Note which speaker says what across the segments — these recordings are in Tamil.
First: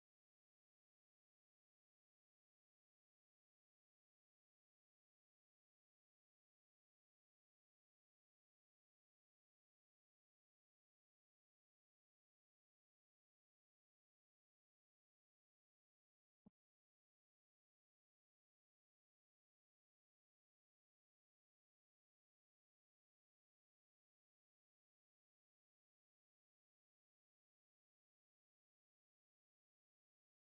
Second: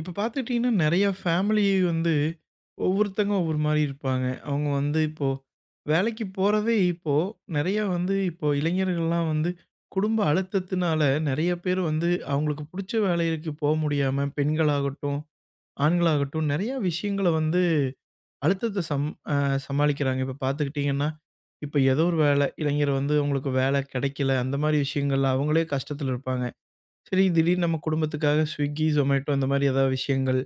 Speaker 1: இப்ப பாத்துட்டீங்கன்னா, நெறைய ஃபேமிலி வந்து ஒவ்வொருத்தங்க ஒவ்வொருமாரி இருப்பாங்க. அவுங்க வந்து இப்போ, வேலைக்கிப் போறதே இப்போ நெறையா வந்து இப்போ இளைஞர்கள்லாம் வந்து குடும்ப அழுத்தத்துனால நெறைய பேரு வந்து அவுங்களுக்கு புடுச்ச வேலைகளுக்குப் போக முடியாம பெண்களாகட்டும், ஆண்களாகட்டும் நெறையா விஷயங்கள வந்து, அழுத்தத்த சம் அ சமாளிக்கிறாங்க. இப்ப பாத்துக்கிட்டிங்கன்னா, இப்ப ஏதோ ஒரு வேல. இளைஞர் வந்து உங்களுக்கு வேல கிடைக்கல, அந்தமாரி விஷயங்கள்ல அவுங்களே கஷ்டத்துல இருப்பாங்க. சரி, திடீர்னு நம்ம குடும்பத்துக்காக ஸ்விகி, ஜொமேட்டோ அந்தமாரி எதா விஷயங்கள்,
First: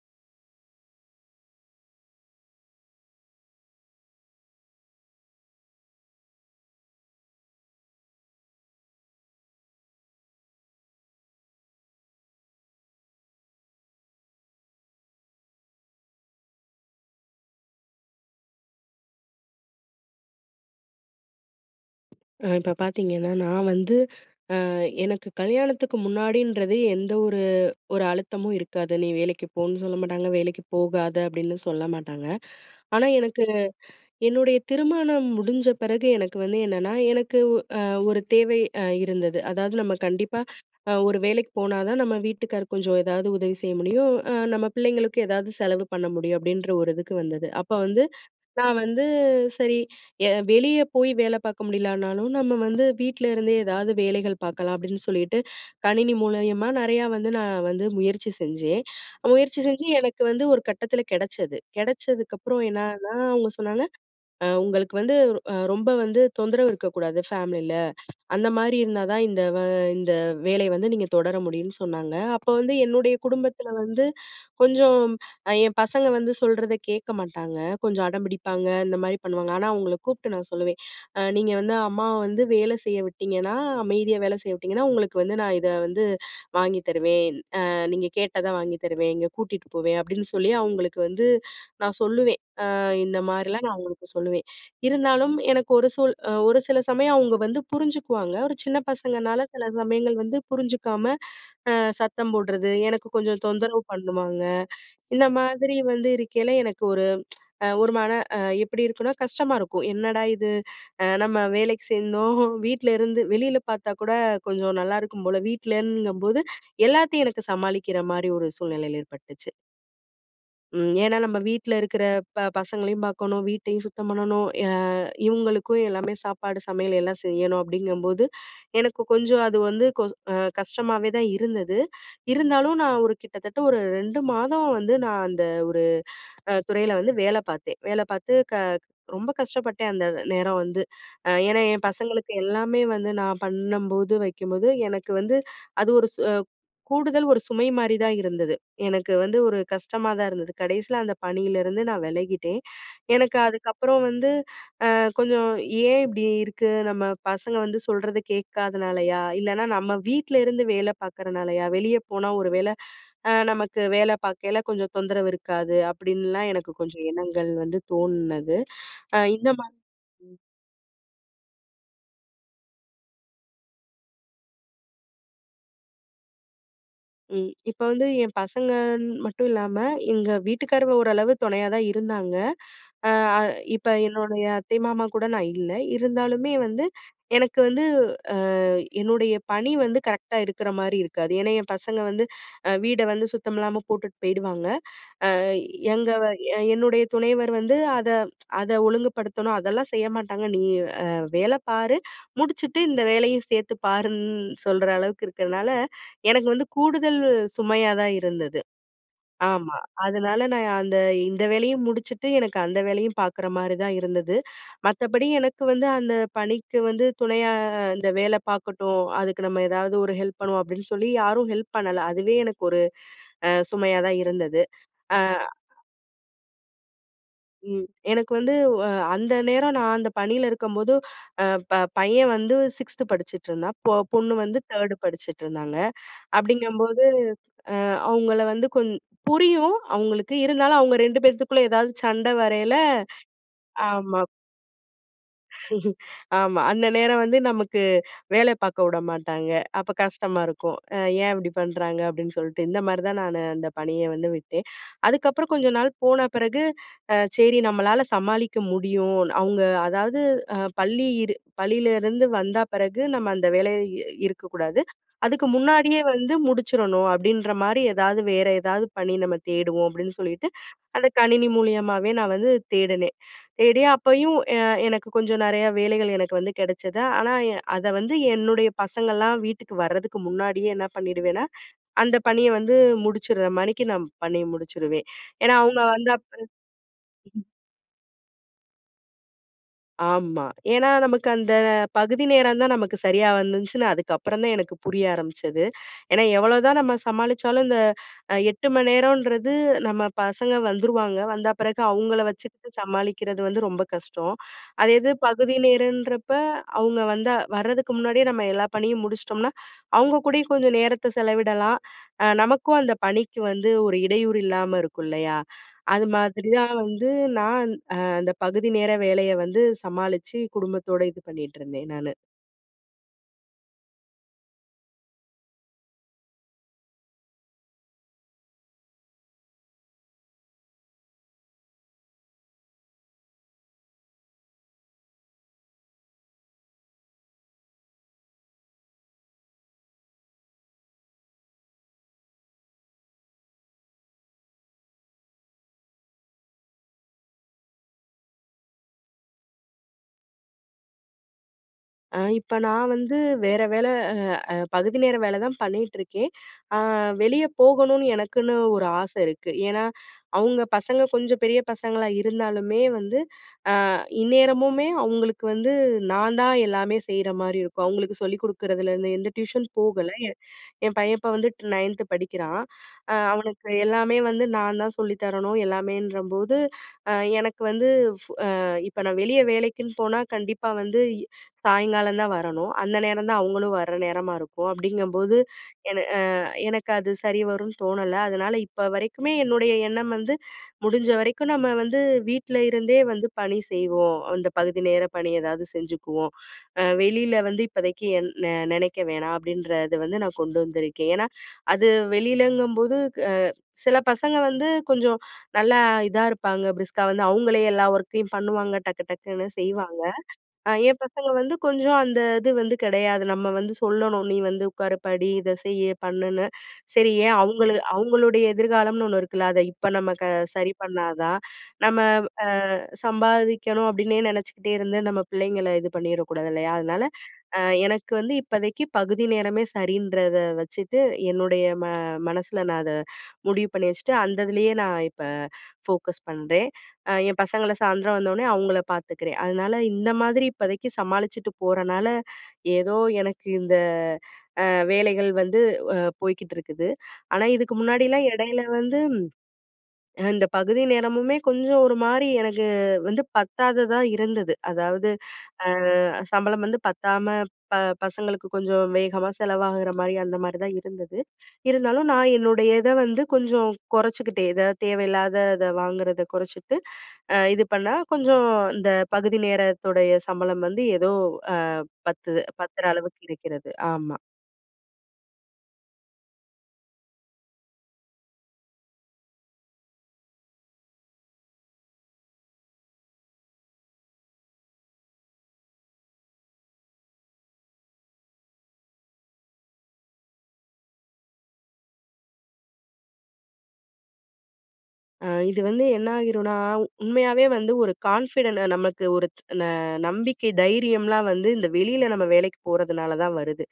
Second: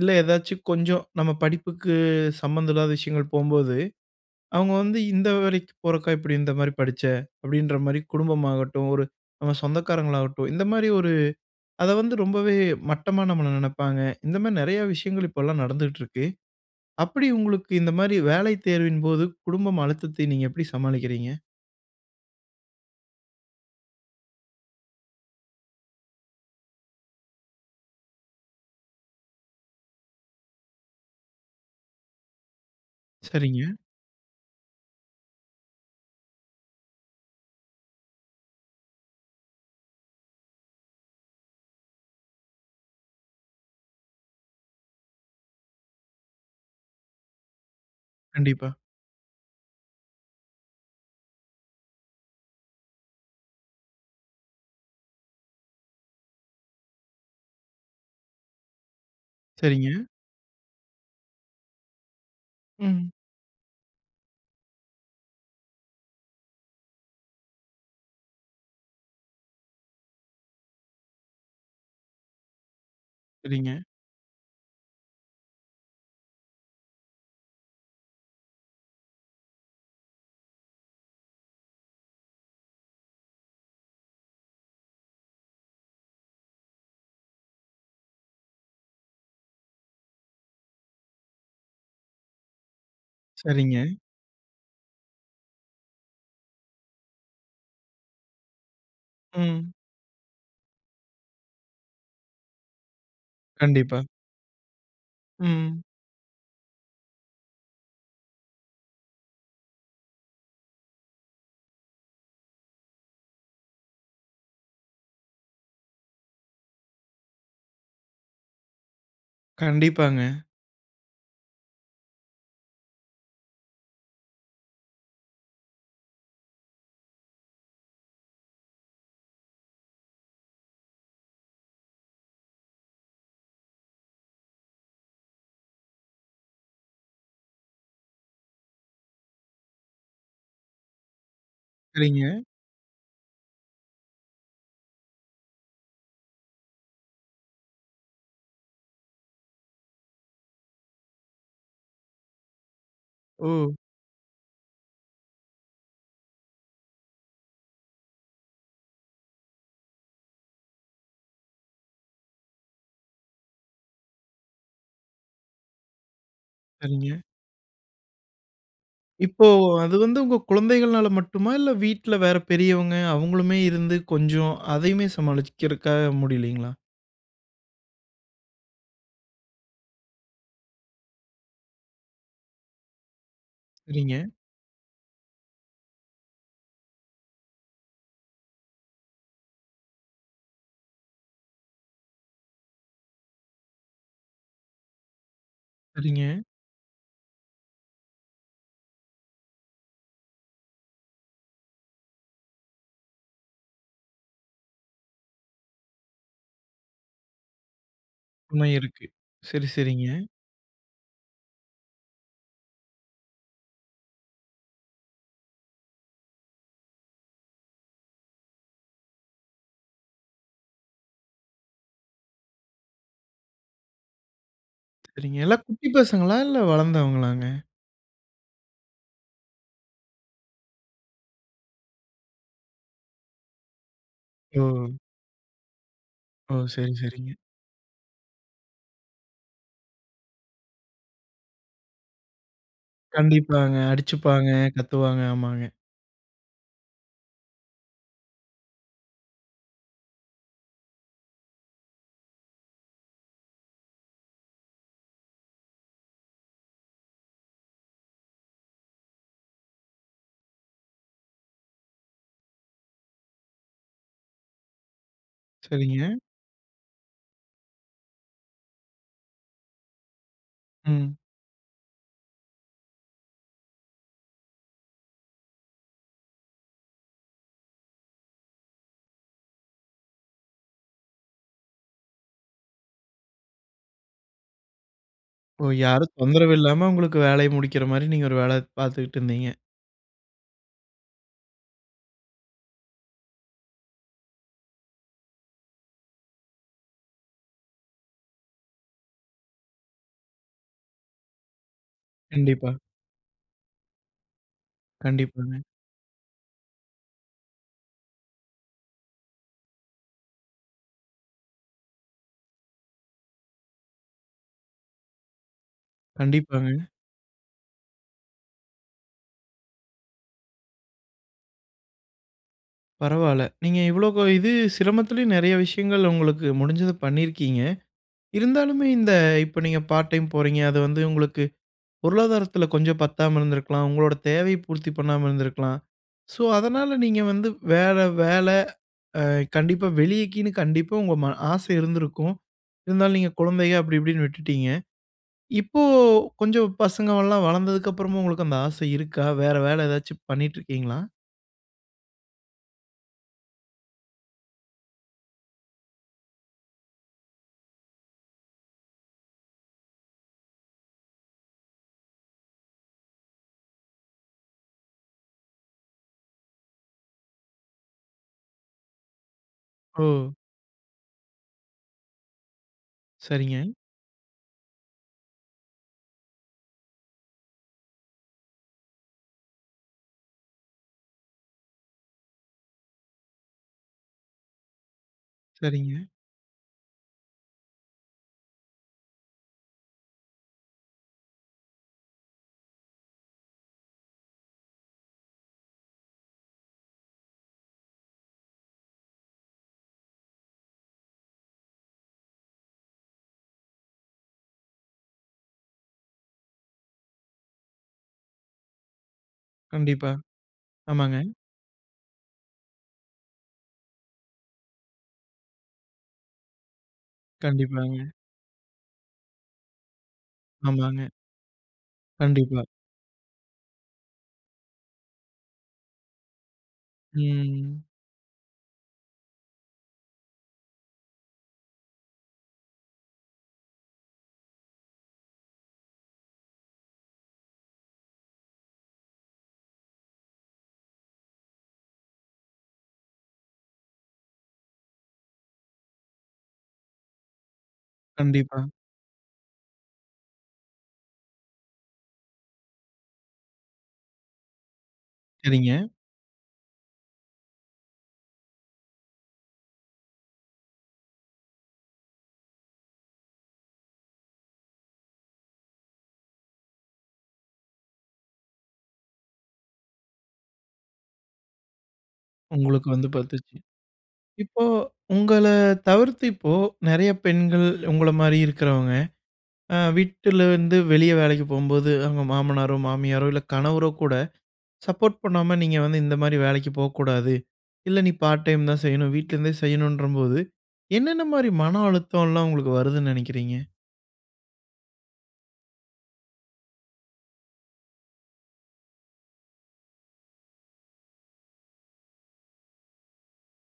Speaker 1: இல்ல ஏதாச்சும் கொஞ்சம் நம்ம படிப்புக்கு சம்மந்தம் இல்லாத விஷயங்கள் போகும்போது, அவுங்க வந்து, "இந்த வேலக்கிப் போறக்கா, இப்பிடி இந்தமாரி படிச்ச?" அப்பிடின்றமாரி குடும்பம் ஆகட்டும், ஒரு நம்ம சொந்தக்காரங்களாகட்டும் இந்தமாரி ஒரு அத வந்து ரொம்பவே மட்டமா நம்மள நெனப்பாங்க. இந்தமாரி நெறையா விஷயங்கள் இப்பல்லாம் நடந்துட்டுருக்கு. அப்பிடி உங்களுக்கு இந்தமாரி வேலை தேர்வின்போது குடும்பம் அழுத்தத்தை நீங்க எப்பிடி சமாளிக்கிறீங்க?
Speaker 2: அ இப்ப பாத்தீங்கன்னா, நான் வந்து அ எனக்கு கல்யாணத்துக்கு முன்னாடின்றதே எந்த ஒரு ஒரு அழுத்தமும் இருக்காது. நீ வேலக்கிப் போன்னு சொல்லமாட்டாங்க, வேலக்கிப் போகாத அப்பிடின்னும் சொல்லமாட்டாங்க. ஆனா எனக்கு,
Speaker 1: சரிங்க.
Speaker 2: என்னுடைய திருமணம் முடிஞ்ச பிறகு எனக்கு வந்து என்னன்னா, எனக்கு ஒ அ ஒரு தேவை அ இருந்தது. அதாவது நம்ம கண்டிப்பா அ ஒரு வேலைக்கிப் போனாதான் நம்ம வீட்டுக்காருக்கு கொஞ்சம் ஏதாவது உதவி செய்ய முடியும். அ நம்ம பிள்ளைங்களுக்கும் எதாவது செலவு பண்ண முடியும், அப்பிடின்ற ஒரு இதுக்கு வந்தது. அப்ப வந்து
Speaker 1: கண்டிப்பா.
Speaker 2: நான் வந்து சரி எ வெளிய போய் வேல பார்க்க முடிலனாலும், நம்ம வந்து வீட்ல இருந்தே எதாவது வேலைகள் பாக்கலாம் அப்பிடின்னு சொல்லிட்டு, கணினி மூலியமா நெறையா வந்து நான் வந்து முயற்சி செஞ்சேன். முயற்சி செஞ்சு
Speaker 1: சரிங்க.
Speaker 2: எனக்கு வந்து ஒரு கட்டத்துல கெடச்சது. கெடச்சதுக்கப்புறம்
Speaker 1: ம்.
Speaker 2: என்னான்னா, அவுங்க சொன்னாங்க, அ உங்களுக்கு வந்து அ ரொம்ப வந்து தொந்தரவு இருக்கக்கூடாது ஃபேமிலில, அந்தமாரி இருந்தாதான் இந்த வ இந்த வேலைய வந்து நீங்க தொடர முடியுன்னு சொன்னாங்க. அப்ப வந்து என்னுடைய குடும்பத்தில
Speaker 1: சரிங்க.
Speaker 2: வந்து கொஞ்சம் என் பசங்க வந்து சொல்றத கேட்க மாட்டாங்க. கொஞ்சம் அடம்பிடிப்பாங்க, இந்த மாரி பண்ணுவாங்க. ஆனா, அவுங்கள கூப்ட்டு நான் சொல்லுவேன், அ "நீங்க வந்து அம்மாவ வந்து வேல செய்ய விட்டீங்கன்னா, அமைதியா வேல செய்ய விட்டீங்கன்னா, உங்களுக்கு வந்து நான் இத வந்து வாங்கி தருவேன். அ நீங்க கேட்டத வாங்கித் தருவேன். இங்க கூட்டிட்டு போவேன்." அப்பிடின்னு சொல்லி அவுங்களுக்கு வந்து நான் சொல்லுவேன், அ இந்தமாரிலாம் நான்
Speaker 1: சரிங்க.
Speaker 2: அவுங்களுக்கு சொல்லுவேன். இருந்தாலும் எனக்கு ஒரு சூழ் அ ஒரு சில சமயம் அவுங்க வந்து புரிஞ்சுக்குவாங்க. ஒரு சின்ன பசங்கனால சில
Speaker 1: ம்.
Speaker 2: சமயங்கள் வந்து புரிஞ்சிக்காம அ சத்தம் போட்றது, எனக்கு கொஞ்சம் தொந்தரவு
Speaker 1: கண்டிப்பா.
Speaker 2: பண்ணுவாங்க. இந்த மாதிரி
Speaker 1: ம்.
Speaker 2: வந்து இருக்கையில எனக்கு ஒரு அ ஒரு மன அ எப்பிடி இருக்குன்னா, கஷ்டமா இருக்கும். என்னடா இது அ நம்ம வேலைக்கிச் சேர்ந்தோம் வீட்ல இருந்து வெளில பாத்தாக்கூட கொஞ்சம் நல்லாருக்கும் போல. வீட்டிலென்கும்போது எல்லாத்தையும் எனக்கு சமாளிக்கிறமாரி ஒரு சூழ்நிலை ஏற்பட்டுச்சு.
Speaker 1: கண்டிப்பாங்க.
Speaker 2: ம், ஏன்னா நம்ம வீட்ல இருக்கிற ப பசங்களையும் பார்க்கணும். வீட்டையும் சுத்தம் பண்ணணும் அ இவங்களுக்கும் எல்லாமே சாப்பாடு சமையல் எல்லாம் செய்யணும், அப்படிங்கும்போது, எனக்கு கொஞ்சம் அது வந்து கோ அ கஷ்டமாவேதான் இருந்தது. இருந்தாலும் நான் ஒரு கிட்டத்தட்ட ஒரு 2 மாதம் வந்து நான் அந்த ஒரு அ துறையில வந்து வேல பார்த்தேன். வேல பார்த்து க ரொம்ப கஷ்டப்பட்டேன். அந்த நேரம் வந்து. அ ஏன்னா என்
Speaker 1: சரிங்க.
Speaker 2: பசங்களுக்கு எல்லாமே வந்து, நான் பண்ணும்போது, வைக்கும்போது எனக்கு வந்து அது ஒரு சு கூடுதல் ஒரு சுமை மாரி தான் இருந்தது. எனக்கு வந்து ஒரு கஷ்டமா தான் இருந்தது. கடைசியில அந்த பணியிலிருந்து நான் விலகிட்டேன். எனக்கு
Speaker 1: ஓ!
Speaker 2: அதுக்கப்புறம் வந்து அ கொஞ்சம், "ஏன் இப்படி இருக்கு, நம்ம பசங்க வந்து சொல்றத கேட்காதனாலயா? இல்லனா நம்ம வீட்ல இருந்து வேலை பார்க்குறனாலயா? வெளிய போனா ஒரு வேல அ நமக்கு வேலை பார்க்கையில கொஞ்சம் தொந்தரவு இருக்காது." அப்படின்லாம் எனக்கு கொஞ்சம்
Speaker 1: சரிங்க.
Speaker 2: எண்ணங்கள் வந்து தோணுனது. அ
Speaker 1: இப்போ,
Speaker 2: இந்த மாரி
Speaker 1: அது வந்து
Speaker 2: ம்.
Speaker 1: உங்க குழந்தைகள்னால மட்டுமா? இல்ல வீட்ல வேற பெரியவங்க அவங்களுமே இருந்து கொஞ்சம், அதையுமே சமாளிக்குறதுக்காக முடிலைங்களா?
Speaker 2: ம். இப்ப வந்து என் பசங்கன்னு மட்டுமில்லாம எங்க வீட்டுக்காரும் ஓரளவு துணையா தான் இருந்தாங்க. அ அ இப்ப
Speaker 1: சரிங்க.
Speaker 2: என்னோடைய அத்தை மாமா கூட நான் இல்ல. இருந்தாலுமே வந்து, எனக்கு வந்து அ என்னுடைய பணி வந்து கரெக்ட்டா இருக்கிற மாரி இருக்காது. ஏன்னா என் பசங்க வந்து, அ வீட வந்து சுத்தமில்லாம போட்டுட்டு போயிடுவாங்க. அ எங்கவ
Speaker 1: சரிங்க.
Speaker 2: எ என்னுடைய துணைவர் வந்து அத அத ஒழுங்குப்படுத்தணும், அதெல்லாம் செய்ய மாட்டாங்க. நீ அ வேல பாரு, முடிச்சுட்டு இந்த வேலையும் சேர்த்து பாருன்னு சொல்ற அளவுக்கு இருக்கிறதுனால, எனக்கு வந்து கூடுதல் சுமையா தான் இருந்தது
Speaker 1: உண்மை இருக்கு. சரி
Speaker 2: ஆமா.
Speaker 1: சரிங்க.
Speaker 2: அதனால நான் அந்த இந்த வேலையும் முடிச்சுட்டு, எனக்கு அந்த வேலையும் பார்க்குற மாரி தான் இருந்தது. மத்தபடி எனக்கு வந்து அந்த பணிக்கு வந்து துணையா "இந்த வேலை பார்க்கட்டும். அதுக்கு நம்ம ஏதாவது ஒரு ஹெல்ப் பண்ணுவோம்" அப்படின்னு சொல்லி யாரும் ஹெல்ப் பண்ணல. அதுவே எனக்கு ஒரு அ சுமையா தான் இருந்தது. அ
Speaker 1: சரிங்க. எல்லா குட்டி பசங்களா? இல்ல வளர்ந்தவங்களாங்க?
Speaker 2: ம். எனக்கு வந்து அ அந்த நேரம் நான் அந்த பணியில இருக்கும்போது, அ ப பையன் வந்து 6த் படிச்சுட்ருந்தான். பொ பொண்ணு வந்து
Speaker 1: ஓ!
Speaker 2: 3ர்டு படிச்சுட்ருந்தாங்க.
Speaker 1: ஓ! சரிங்
Speaker 2: அப்படிங்கும்போது
Speaker 1: சரிங்க.
Speaker 2: அ அவங்கள வந்து கொஞ் புரியும் அவங்களுக்கு. இருந்தாலும் அவங்க 2 பேத்துக்குள்ள ஏதாவது சண்டை வரையில
Speaker 1: கண்டிப்பாங்க.
Speaker 2: ஆமா.
Speaker 1: அடிச்சுப்பாங்க, கத்துவாங்க. ஆமாங்க.
Speaker 2: ஆமா. அந்த நேரம் வந்து நமக்கு வேலை பார்க்க உடமாட்டாங்க. அப்ப கஷ்டமா இருக்கும், "அ ஏன் இப்படி பண்றாங்க" அப்படின்னு சொல்லிட்டு. இந்த மாரி தான் நானு அந்த பணிய வந்து விட்டேன். அதுக்கப்புறம் கொஞ்ச நாள் போன பிறகு அ, "சரி நம்மளால சமாளிக்க முடியும். அவங்க அதாவது அ பள்ளியிரு பள்ளியிலேருந்து வந்த பிறகு நம்ம அந்த வேலை இருக்கக்கூடாது. அதுக்கு முன்னாடியே
Speaker 1: சரிங்க.
Speaker 2: வந்து முடிச்சுறணும் அப்படின்ற மாரி ஏதாவது வேற ஏதாவது பணி நம்ம தேடுவோம்". அப்படின்னு சொல்லிட்டு, அத
Speaker 1: ம்.
Speaker 2: கணினி மூலியமாவே நான் வந்து தேடுனேன். தேடி அப்பயும் எ எனக்கு கொஞ்சம் நிறைய வேலைகள் எனக்கு வந்து கிடைச்சது. ஆனா எ அத வந்து என்னுடைய பசங்கள்லாம் வீட்டுக்கு வரதுக்கு முன்னாடியே என்ன பண்ணிடுவேனா, அந்த பணிய வந்து முடிச்சுடுறமாரி நான் பண்ணி முடிச்சிடுவேன். ஏன்னா
Speaker 1: ஓ!
Speaker 2: அவங்க
Speaker 1: யாரு
Speaker 2: வந்தப்பிறகு
Speaker 1: தொந்தரவு இல்லாம, உங்களுக்கு
Speaker 2: ம்.
Speaker 1: வேலைய முடிக்கிற மாரி நீங்க ஒரு வேல பார்த்துக்கிட்டுருந்தீங்க!
Speaker 2: ஆமா, ஏன்னா நமக்கு அந்த பகுதி நேரம் தான், நமக்கு சரியா வந்துச்சுன்னு அதுக்கப்புறம் தான் எனக்கு புரிய ஆரம்பிச்சது. ஏன்னா, எவ்வளோதான் நம்ம சமாளிச்சாலும், இந்த அ 8 மணி நேரம்ன்றது, நம்ம பசங்க வந்துருவாங்க. வந்த பிறகு, அவுங்களை வச்சுக்கிட்டு
Speaker 1: கண்டிப்பா.
Speaker 2: சமாளிக்கிறது வந்து, ரொம்ப கஷ்டம். அதே இது, பகுதி
Speaker 1: கண்டிப்பாங்க.
Speaker 2: நேரன்றப்ப, அவங்க வந்தா வரதுக்கு முன்னாடியே நம்ம எல்லா பணியும் முடிச்சிட்டோம்னா, அவுங்க கூடயும் கொஞ்சம் நேரத்தை செலவிடலாம். அ நமக்கும், அந்த பணிக்கு வந்து ஒரு இடையூறு இல்லாம இருக்கும் இல்லையா? அது மாதிரி தான்
Speaker 1: கண்டிப்பாங்க.
Speaker 2: வந்து, நான் அ அந்த பகுதி நேர வேலைய வந்து சமாளிச்சு குடும்பத்தோட இது பண்ணிட்டிருந்தேன், நானு.
Speaker 1: பரவால்ல, நீங்க இவ்வளோ இது சிரமத்திலயும், நெறைய விஷயங்கள் உங்களுக்கு முடிஞ்சத பண்ணிருக்கீங்க. இருந்தாலுமே, இந்த இப்ப நீங்க பார்ட் டைம் போறீங்க. அது வந்து, உங்களுக்கு பொருளாதாரத்துல கொஞ்சம் பத்தாம இருந்திருக்கலாம், உங்களோட தேவையை பூர்த்தி பண்ணாம இருந்திருக்கலாம். சோ, அதனால நீங்க வந்து வேற வேல அ கண்டிப்பா வெளியிலன்னு கண்டிப்பா உங்க ம ஆசை இருந்திருக்கும். இருந்தாலும் நீங்க குழந்தைக, அப்டி, இப்டின்னு விட்டுட்டீங்க. இப்போ கொஞ்சம் பசங்க எல்லாம் வளந்ததுக்கப்புறமும், உங்களுக்கு அந்த ஆசை இருக்கா? வேற வேலை எதாச்சும் பண்ணிட்டுருக்கீங்களா?
Speaker 2: அ, இப்ப நான் வந்து வேற வேல, அ அ பகுதி நேர வேல தான் பண்ணிட்டுருக்கேன். அ வெளிய போகணும்னு எனக்குன்னு ஒரு ஆசை இருக்கு. ஏன்னா, அவுங்க பசங்க கொஞ்சம் பெரிய பசங்களா இருந்தாலுமே வந்து, அ இந்நேரமுமே அவுங்களுக்கு வந்து, நான் தான் எல்லாமே செய்ற மாரி இருக்கும். அவுங்களுக்கு சொல்லிக் குடுக்குறதுலருந்து, எந்த டியூஷன் போகல,
Speaker 1: ஓ!
Speaker 2: என் என் பையன் இப்ப வந்துட்டு 9த் படிக்கிறான். அ
Speaker 1: சரிங்க.
Speaker 2: அவனுக்கு எல்லாமே வந்து நான் தான் சொல்லி தரணும். எல்லாமேன்றம்போது, அ எனக்கு வந்து, ஃப் அ இப்ப நான் வெளிய வேலைக்குன்னு போனா, கண்டிப்பா வந்து இ சாயங்காலம் தான் வரணும். அந்த நேரம் தான் அவுங்களும் வர்ற நேரமா இருக்கும், அப்படிங்கும்போது, என
Speaker 1: சரிங்க.
Speaker 2: அ எனக்கு அது சரி வரும்னு தோணல. அதனால, இப்ப வரைக்குமே என்னுடைய எண்ணம் வந்து, "முடிஞ்ச வரைக்கும் நம்ம வந்து வீட்ல இருந்தே வந்து பணி செய்வோம். அந்த பகுதி நேர பணி ஏதாவது செஞ்சுக்குவோம். அ வெளியில வந்து இப்பதைக்கு என் நெ நினைக்க வேணாம்." அப்படின்றது வந்து நான் கொண்டு வந்திருக்கேன். ஏன்னா, அது வெளியிலங்கும்போது, அ சில பசங்க வந்து கொஞ்சம் நல்லா இதா இருப்பாங்க. பிரிஸ்கா வந்து அவுங்களே எல்லா ஒர்க்கையும் பண்ணுவாங்க. டக்கு டக்குன்னு செய்வாங்க.
Speaker 1: கண்டிப்பா,
Speaker 2: அ ஏன்
Speaker 1: ஆமாங்க.
Speaker 2: பசங்க வந்து கொஞ்சம் அந்த இது வந்து கெடையாது. நம்ம வந்து சொல்லணும், நீ வந்து உட்காரு படி. இத செய்யி, பண்ணுன்னு. சரி ஏன் அவங்களு
Speaker 1: கண்டிப்பாங்க.
Speaker 2: அவங்களுடைய எதிர்காலம்னு ஒண்ணு இருக்குல, அத இப்ப நம்ம க சரி பண்ணா
Speaker 1: ஆமாங்க.
Speaker 2: தான். நம்ம
Speaker 1: கண்டிப்பா.
Speaker 2: வ் அ சம்பாதிக்கணும் அப்படின்னே நினைச்சுக்கிட்டே இருந்து, நம்ம பிள்ளைங்கள இது பண்ணிறக்கூடாது, இல்லயா? அதனால, அ
Speaker 1: ம்.
Speaker 2: எனக்கு வந்து இப்பதைக்கி பகுதி நேரமே சரின்றத வச்சுட்டு, என்னுடைய ம மனசுல நான் அத முடிவு பண்ணி வச்சுட்டு, அந்ததுலேயே நான் இப்ப ஃபோக்கஸ் பண்றேன். அ என் பசங்கள சாயந்தரம் வந்தோனே அவுங்கள பார்த்துக்கிறேன். அதனால, இந்த மாதிரி இப்பதைக்கி சமாளிச்சுட்டு போறனால, ஏதோ எனக்கு இந்த அ வேலைகள் வந்து வ போய்க்கிட்டு இருக்குது. ஆனா இதுக்கு முன்னாடில்லாம் இடையில
Speaker 1: கண்டிப்பா.
Speaker 2: வந்து, ம் அ இந்த பகுதி நேரமுமே கொஞ்சம் ஒரு மாரி எனக்கு, வந்து பத்தாததா இருந்தது. அதாவது, அ
Speaker 1: சரிங்க.
Speaker 2: சம்பளம் வந்து பத்தாம ப பசங்களுக்கு கொஞ்சம் வேகமா செலவாகுற மாரி, அந்த மாரி தான் இருந்தது. இருந்தாலும் நான் என்னுடைய இத வந்து கொஞ்சம் கொறைச்சுக்கிட்டேன். எதாது தேவையில்லாதத வாங்குறத குறைச்சுட்டு, அ இது பண்ணா கொஞ்சம், இந்த பகுதி நேரத்துடைய சம்பளம் வந்து ஏதோ அ பத்துது பத்துற
Speaker 1: உங்களுக்கு வந்து
Speaker 2: அளவுக்கு
Speaker 1: பத்துச்சு.
Speaker 2: இருக்கிறது. ஆமா.
Speaker 1: இப்போ, உங்கள தவிர்த்து இப்போ, நெறைய பெண்கள் உங்கள மாரி இருக்கிறவங்க, அ வீட்டுல இருந்து வெளிய வேலைக்கி போகும்போது, அவங்க மாமனாரோ, மாமியாரோ, இல்ல கணவரோ கூட சப்போர்ட் பண்ணாம, நீங்க வந்து இந்த மாரி வேலைக்கி போக்கூடாது. இல்ல நீ பார்ட் டைம் தான் செய்யணும், வீட்லருந்தே செய்யணுன்றபோது, என்னென்ன மாரி மன அழுத்தம்லாம் உங்களுக்கு வருதுன்னு நெனைக்கிறீங்க?
Speaker 2: அ இது வந்து என்னாயிருன்னா, உண்மையாவே வந்து ஒரு கான்ஃபிடன்ட்ட நமக்கு ஒரு ந நம்பிக்கை, தைரியம்லாம் வந்து இந்த வெளில நம்ம வேலைக்கிப் போறதுனாலதான் வருது.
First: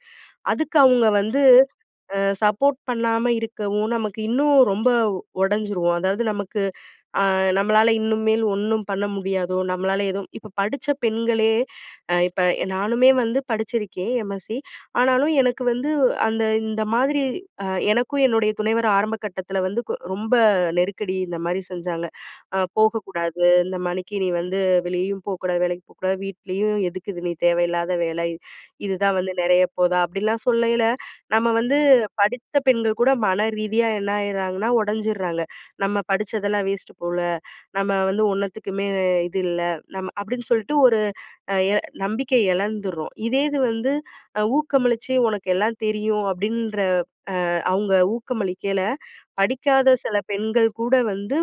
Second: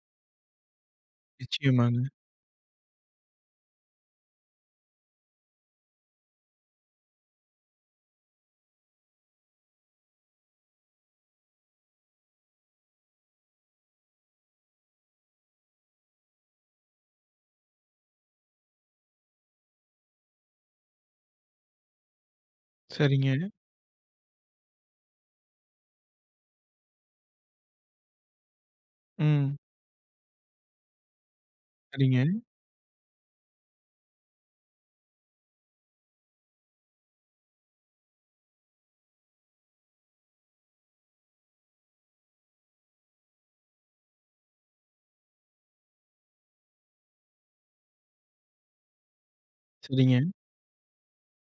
Speaker 2: அதுக்கு அவுங்க வந்து
Speaker 1: நிச்சயமாங்க.
Speaker 2: அ சப்போர்ட் பண்ணாம இருக்கவும், நமக்கு இன்னும் ரொம்ப உடஞ்சிருவோம். அதாவது நமக்கு அ நம்பளால இனிமேல் ஒன்ணும் பண்ண முடியாதோ? நம்பளால எதும் இப்ப படிச்ச பெண்களே அ இப்ப எ நானுமே வந்து படிச்சிருக்கேன் எம்.எஸ்சி. ஆனாலும் எனக்கு வந்து அந்த இந்த மாதிரி அ எனக்கும் என்னுடைய துணைவர் ஆரம்ப கட்டத்தில வந்து கு ரொம்ப நெருக்கடி இந்தமாரி செஞ்சாங்க. "அ போகக்கூடாது,
Speaker 1: சரிங்க.
Speaker 2: இந்தமாரி நீ வந்து வெளியேயும் போக்கூடாது, வேலைக்கு போக்கூடாது, வீட்லயும் எதுக்கு இது? நீ தேவையில்லாத வேல. இதுதான் வந்து
Speaker 1: ம்.
Speaker 2: நெறையப்போதா?" அப்படில்லாம் சொல்லயில, நம்ம வந்து
Speaker 1: சரிங்க.
Speaker 2: படித்த பெண்கள் கூட மன ரீதியா என்னாயிர்றாங்கன்னா? ஒடஞ்சிர்றாங்க. "நம்ம படிச்ததெல்லாம் வேஸ்ட்டு போல, நம்ம வந்து ஒன்னத்துக்குமே அ இது இல்ல, நம்ம." அப்படின்னு சொல்ட்டு ஒரு எ நம்பிக்கைய இழந்துர்றோம். இதே இது வந்து அ ஊக்கமளிச்சி, "உனக்கு எல்லாம் தெரியும்" அப்படின்ற அ அவுங்க ஊக்கமளிக்கையில படிக்காத சில
Speaker 1: சரிங்க.
Speaker 2: பெண்கள் கூட வந்து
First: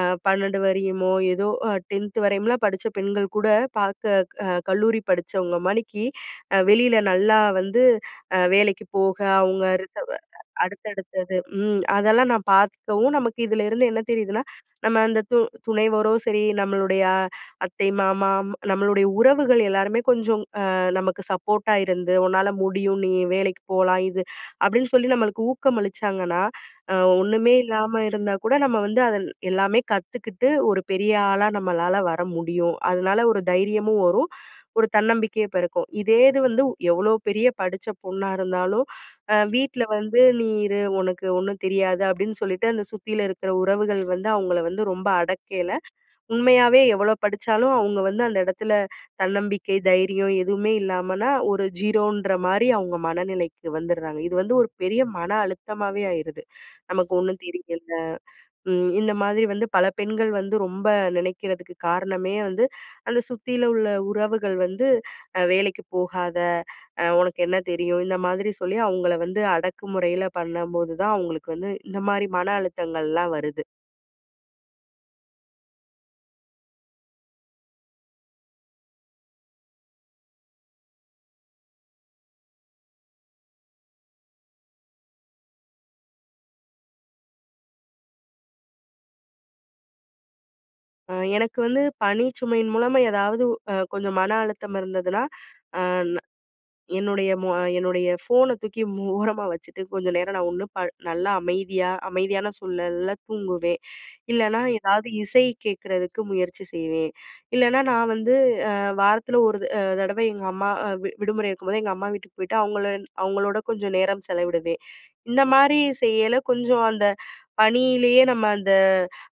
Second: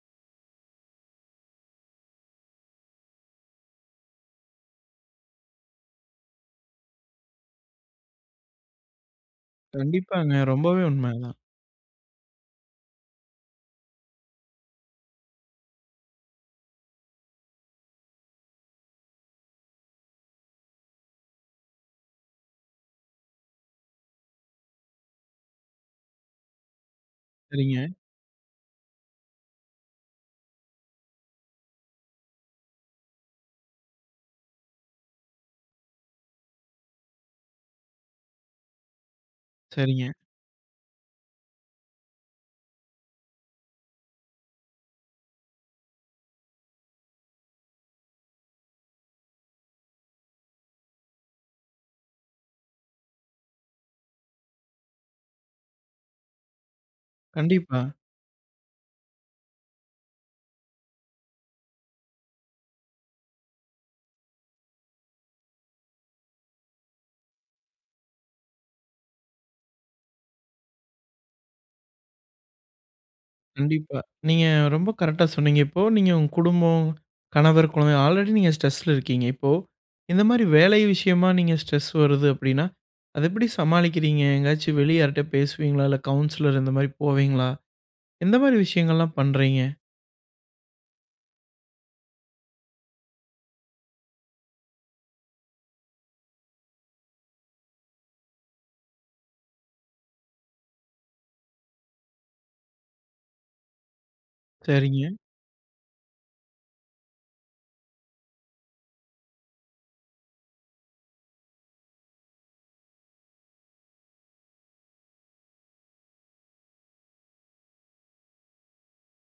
Speaker 2: அ 12 வரையுமோ! ஏதோ அ 10ன்த் வரையும்லாம் படிச்ச பெண்கள்கூட பார்க்க அ கல்லூரி படிச்சவங்க மாரி அ வெளியில நல்லா வந்து அ வேலைக்கு போக, அவுங்க
Speaker 1: கண்டிப்பாங்க.
Speaker 2: [unintelligible]
Speaker 1: ரொம்பவே உண்மை அதான்.
Speaker 2: அடுத்தடுத்தது ம் அதெல்லாம் நான் பார்க்கவும், நமக்கு இதுல இருந்து என்ன தெரியுதுன்னா, நம்ம அந்த து துணைவரும் சரி நம்மளுடைய அ அத்தை, மாமா ம் நம்மளுடைய உறவுகள் எல்லாருமே கொஞ்சம் அ நமக்கு சப்போர்ட்டா இருந்து, "உன்னால முடியும். நீ வேலைக்கிப் போலாம் இது" அப்டின்னு சொல்லி நம்மளுக்கு ஊக்கம் அளிச்சாங்கன்னா, அ ஒண்ணுமே
Speaker 1: சரிங்க.
Speaker 2: இல்லாம இருந்தாக்கூட நம்ம வந்து அதில் எல்லாமே கத்துக்கிட்டு ஒரு பெரிய ஆளா நம்மளால வர முடியும். அதுனால ஒரு தைரியமும் வரும், ஒரு தன்னம்பிக்கையும் பெறக்கும். இதே இது வந்து வ் எவ்ளோ பெரிய படிச்ச பொண்ணா இருந்தாலும் அ "வீட்ல
Speaker 1: சரிங்க.
Speaker 2: வந்து நீ இரு. உனக்கு ஒன்னும் தெரியாது" அப்படின்னு சொல்லிட்டு, அந்த சுத்தியிலும் இருக்கிற உறவுகள் வந்து அவுங்கள வந்து ரொம்ப அடக்கையில, உண்மையாவே எவ்வளோ படிச்சாலும் அவுங்க வந்து அந்த இடத்தில தன்னம்பிக்கை, தைரியம் எதுவுமே இல்லாமன்னா, ஒரு 0ன்ற மாரி அவுங்க மனநிலைக்கு வந்திட்றாங்க. இது வந்து ஒரு பெரிய மன அழுத்தமாவே ஆயிருது. "நமக்கு ஒண்ணும்
Speaker 1: கண்டிப்பா.
Speaker 2: தெரியல" ம் இந்த மாதிரி வந்து பல பெண்கள் வந்து ரொம்ப நினைக்கிறதுக்கு காரணமே வந்து, அந்த சுத்தியில உள்ள உறவுகள் வந்து அ "வேலைக்கிப் போகாத. அ உனக்கு என்ன தெரியும்?" இந்த மாதிரி சொல்லி அவங்கள வந்து அடக்குமுறையில பண்ணம்போதுதான் அவுங்களுக்கு வந்து இந்தமாரி மன அழுத்தங்கள்லாம் வருது.
Speaker 1: கண்டிப்பா. நீங்க ரொம்ப கரெக்ட்டா சொன்னீங்க. இப்போ நீங்க உங்க குடும்பம், கணவர், குழந்த ஆல்ரெடி நீங்க ஸ்ட்ரெஸ்‌ல இருக்கீங்க. இப்போ இந்தமாரி வேலை விஷயமா நீங்க ஸ்ட்ரெஸ் வருது அப்பிடின்னா, அத எப்பிடி சமாளிக்கிறீங்க? எங்காச்சும் வெளிய யாருட்ட பேசுவீங்களா? இல்ல கவுன்சிலர் இந்தமாரி போவீங்களா? எந்தமாரி விஷயங்கள்லாம் பண்றீங்க?
Speaker 2: ஆ, எனக்கு வந்து பணி சுமையின் மூலமா, ஏதாவது அ கொஞ்சம் மன அழுத்தம் இருந்ததுனா, அ ந என்னுடைய மோ என்னுடைய ஃபோனை தூக்கி மூ ஓரமா வச்சுட்டு, கொஞ்சம் நேரம் நான் ஒன்னும் ப நல்லா அமைதியா அமைதியான சுழல்ல தூங்குவேன். இல்லன்னா, ஏதாவது
Speaker 1: சரிங்க.
Speaker 2: இசை கேக்குறதுக்கு முயற்சி செய்வேன். இல்லனா, நான் வந்து அ வாரத்துல ஒரு த அ தடவ எங்க அம்மா அ வி விடுமுறை இருக்கும்போது, எங்க அம்மா வீட்டுக்கு போய்ட்டு, அவங்கள அவங்களோட கொஞ்சம் நேரம் செலவிடுவேன். இந்த மாரி செய்யயில, கொஞ்சம் அந்த, பணியிலேயே நம்ம அந்த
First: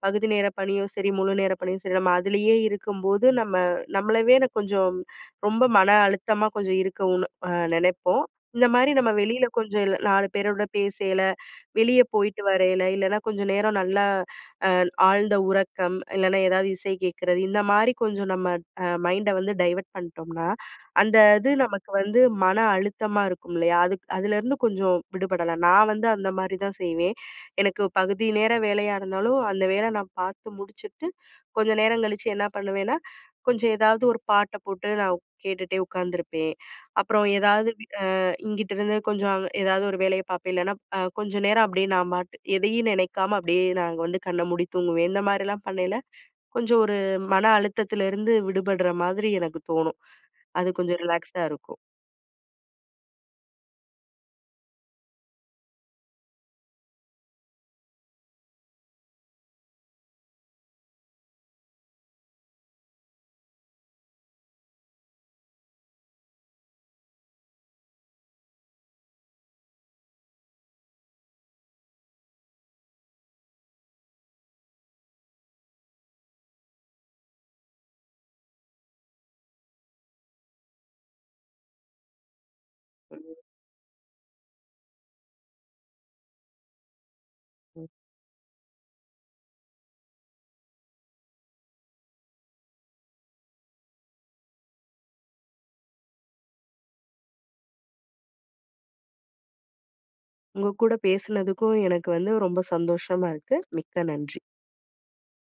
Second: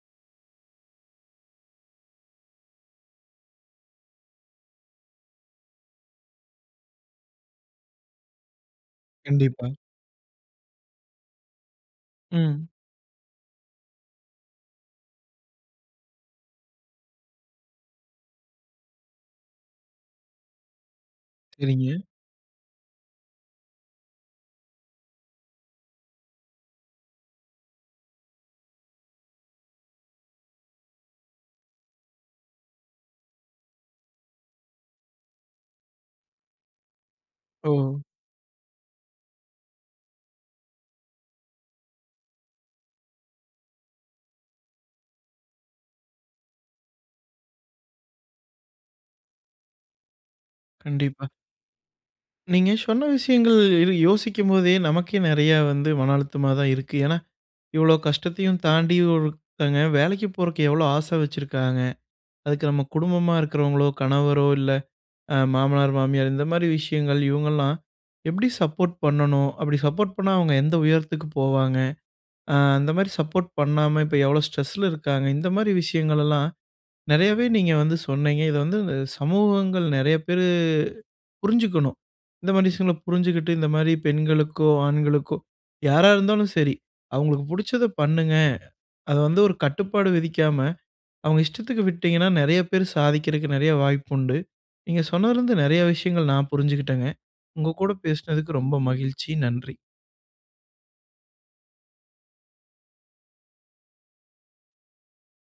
Speaker 2: பகுதி நேர பணியும் சரி, முழு நேர பணியும் சரி, நம்ம அதுலயே இருக்கும்போது நம்ம நம்மளவே கொஞ்சம் ரொம்ப மன அழுத்தமா கொஞ்சம் இருக்கோம்னு அ நெனைப்போம். இந்த மாதிரி, நம்ம வெளியில
Speaker 1: கண்டிப்பா.
Speaker 2: கொஞ்சம் இல்ல நாலு பேரோட பேசயில, வெளியே போய்ட்டு
Speaker 1: ம்.
Speaker 2: வரையில, இல்லைனா கொஞ்சம் நேரம் நல்லா அ ஆழ்ந்த உறக்கம், இல்லனா ஏதாவது இசை கேட்கறது, இந்த மாரி கொஞ்சம் நம்ம அ மைண்ட வந்து டைவர்ட் பண்ணிட்டோம்னா, அந்த இது நமக்கு
Speaker 1: சரிங்க.
Speaker 2: வந்து மன அழுத்தமா இருக்குமில்லையா? அதுக் அதுலருந்து கொஞ்சம் விடுபடலாம். நான் வந்து அந்த மாரி தான் செய்வேன். எனக்கு பகுதி நேர வேலையா இருந்தாலும், அந்த வேல நான் பார்த்து முடிச்சுட்டு, கொஞ்சம் நேரம் கழிச்சி, என்ன பண்ணுவேன்னா, கொஞ்சம் ஏதாவது ஒரு பாட்ட போட்டு, நான் ஒக் கேட்டுட்டே உக்காந்துருப்பேன். அப்புறம் ஏதாவது, பி
Speaker 1: ஓ!
Speaker 2: அ இங்கிட்டிருந்து கொஞ்சம் அவ் ஏதாவது ஒரு வேலைய பாப்பேன். இல்லைனா, ப் அ கொஞ்சம் நேரம் அப்படியே நான் பாட்டு, எதையும் நெனைக்காம அப்படியே நான் அங்க வந்து, கண்ண மூடி தூங்குவேன். இந்த மாரிலாம் பண்ணயில, கொஞ்சம் ஒரு மன அழுத்தத்துல இருந்து விடுபடுற மாதிரி எனக்கு தோணும். அது கொஞ்சம்
Speaker 1: கண்டிப்பா.
Speaker 2: ரிலாக்ஸ்டா இருக்கும்.
Speaker 1: நீங்க சொன்ன விஷயங்கள் இது யோசிக்கும்போதே, நமக்கே நெறைய வந்து மன அழுத்தமா தான் இருக்கு. ஏன்னா, இவ்ளோ கஷ்டத்தையும் தாண்டி, ஒருத்தங்க வேலைக்கி போறதுக்கு எவ்ளோ ஆச வச்சிருக்காங்க! அதுக்கு நம்ம குடும்பமா இருக்கிறவங்களோ, கணவரோ, இல்ல அ மாமனார், மாமியார் இந்த மாதிரி விஷயங்கள், இவங்கள்லாம் எப்படி சப்போர்ட் பண்ணணும்? அப்படி சப்போர்ட் பண்ணா, அவங்க எந்த உயரத்துக்கு போவாங்க? அ அந்த மாதிரி சப்போர்ட் பண்ணாம, இப்ப எவ்ளோ ஸ்ட்ரெஸ்ல இருக்காங்க. இந்த மாதிரி விஷயங்களெல்லாம், நெறையவே நீங்க வந்து சொன்னீங்க. இத வந்து சமூகங்கள் நெறைய பேரு புரிஞ்சுக்கணும். இந்த மாரி விஷயங்கள
Speaker 2: [unintelligible]
Speaker 1: புரிஞ்சுகிட்டு, இந்த மாதிரி பெண்களுக்கோ, ஆண்களுக்கோ யாரா இருந்தாலும் சரி அவங்களுக்கு, "புடிச்சத
Speaker 2: ம்.
Speaker 1: பண்ணுங்க" அத வந்து ஒரு கட்டுப்பாடு விதிக்காம, அவங்க இஷ்டத்துக்கு விட்டீங்கன்னா, நெறைய பேர் சாதிக்கிறதுக்கு நெறைய வாய்ப்புண்டு. நீங்க சொன்னதுலருந்து நெறைய விஷயங்கள் நான் புரிஞ்சுக்கிட்டேங்க. உங்க கூட பேசினதுக்கு ரொம்ப மகிழ்ச்சி. நன்றி.
Speaker 2: உங்க கூட பேசுனதுக்கும், எனக்கு வந்து ரொம்ப சந்தோஷமா இருக்கு. மிக்க நன்றி.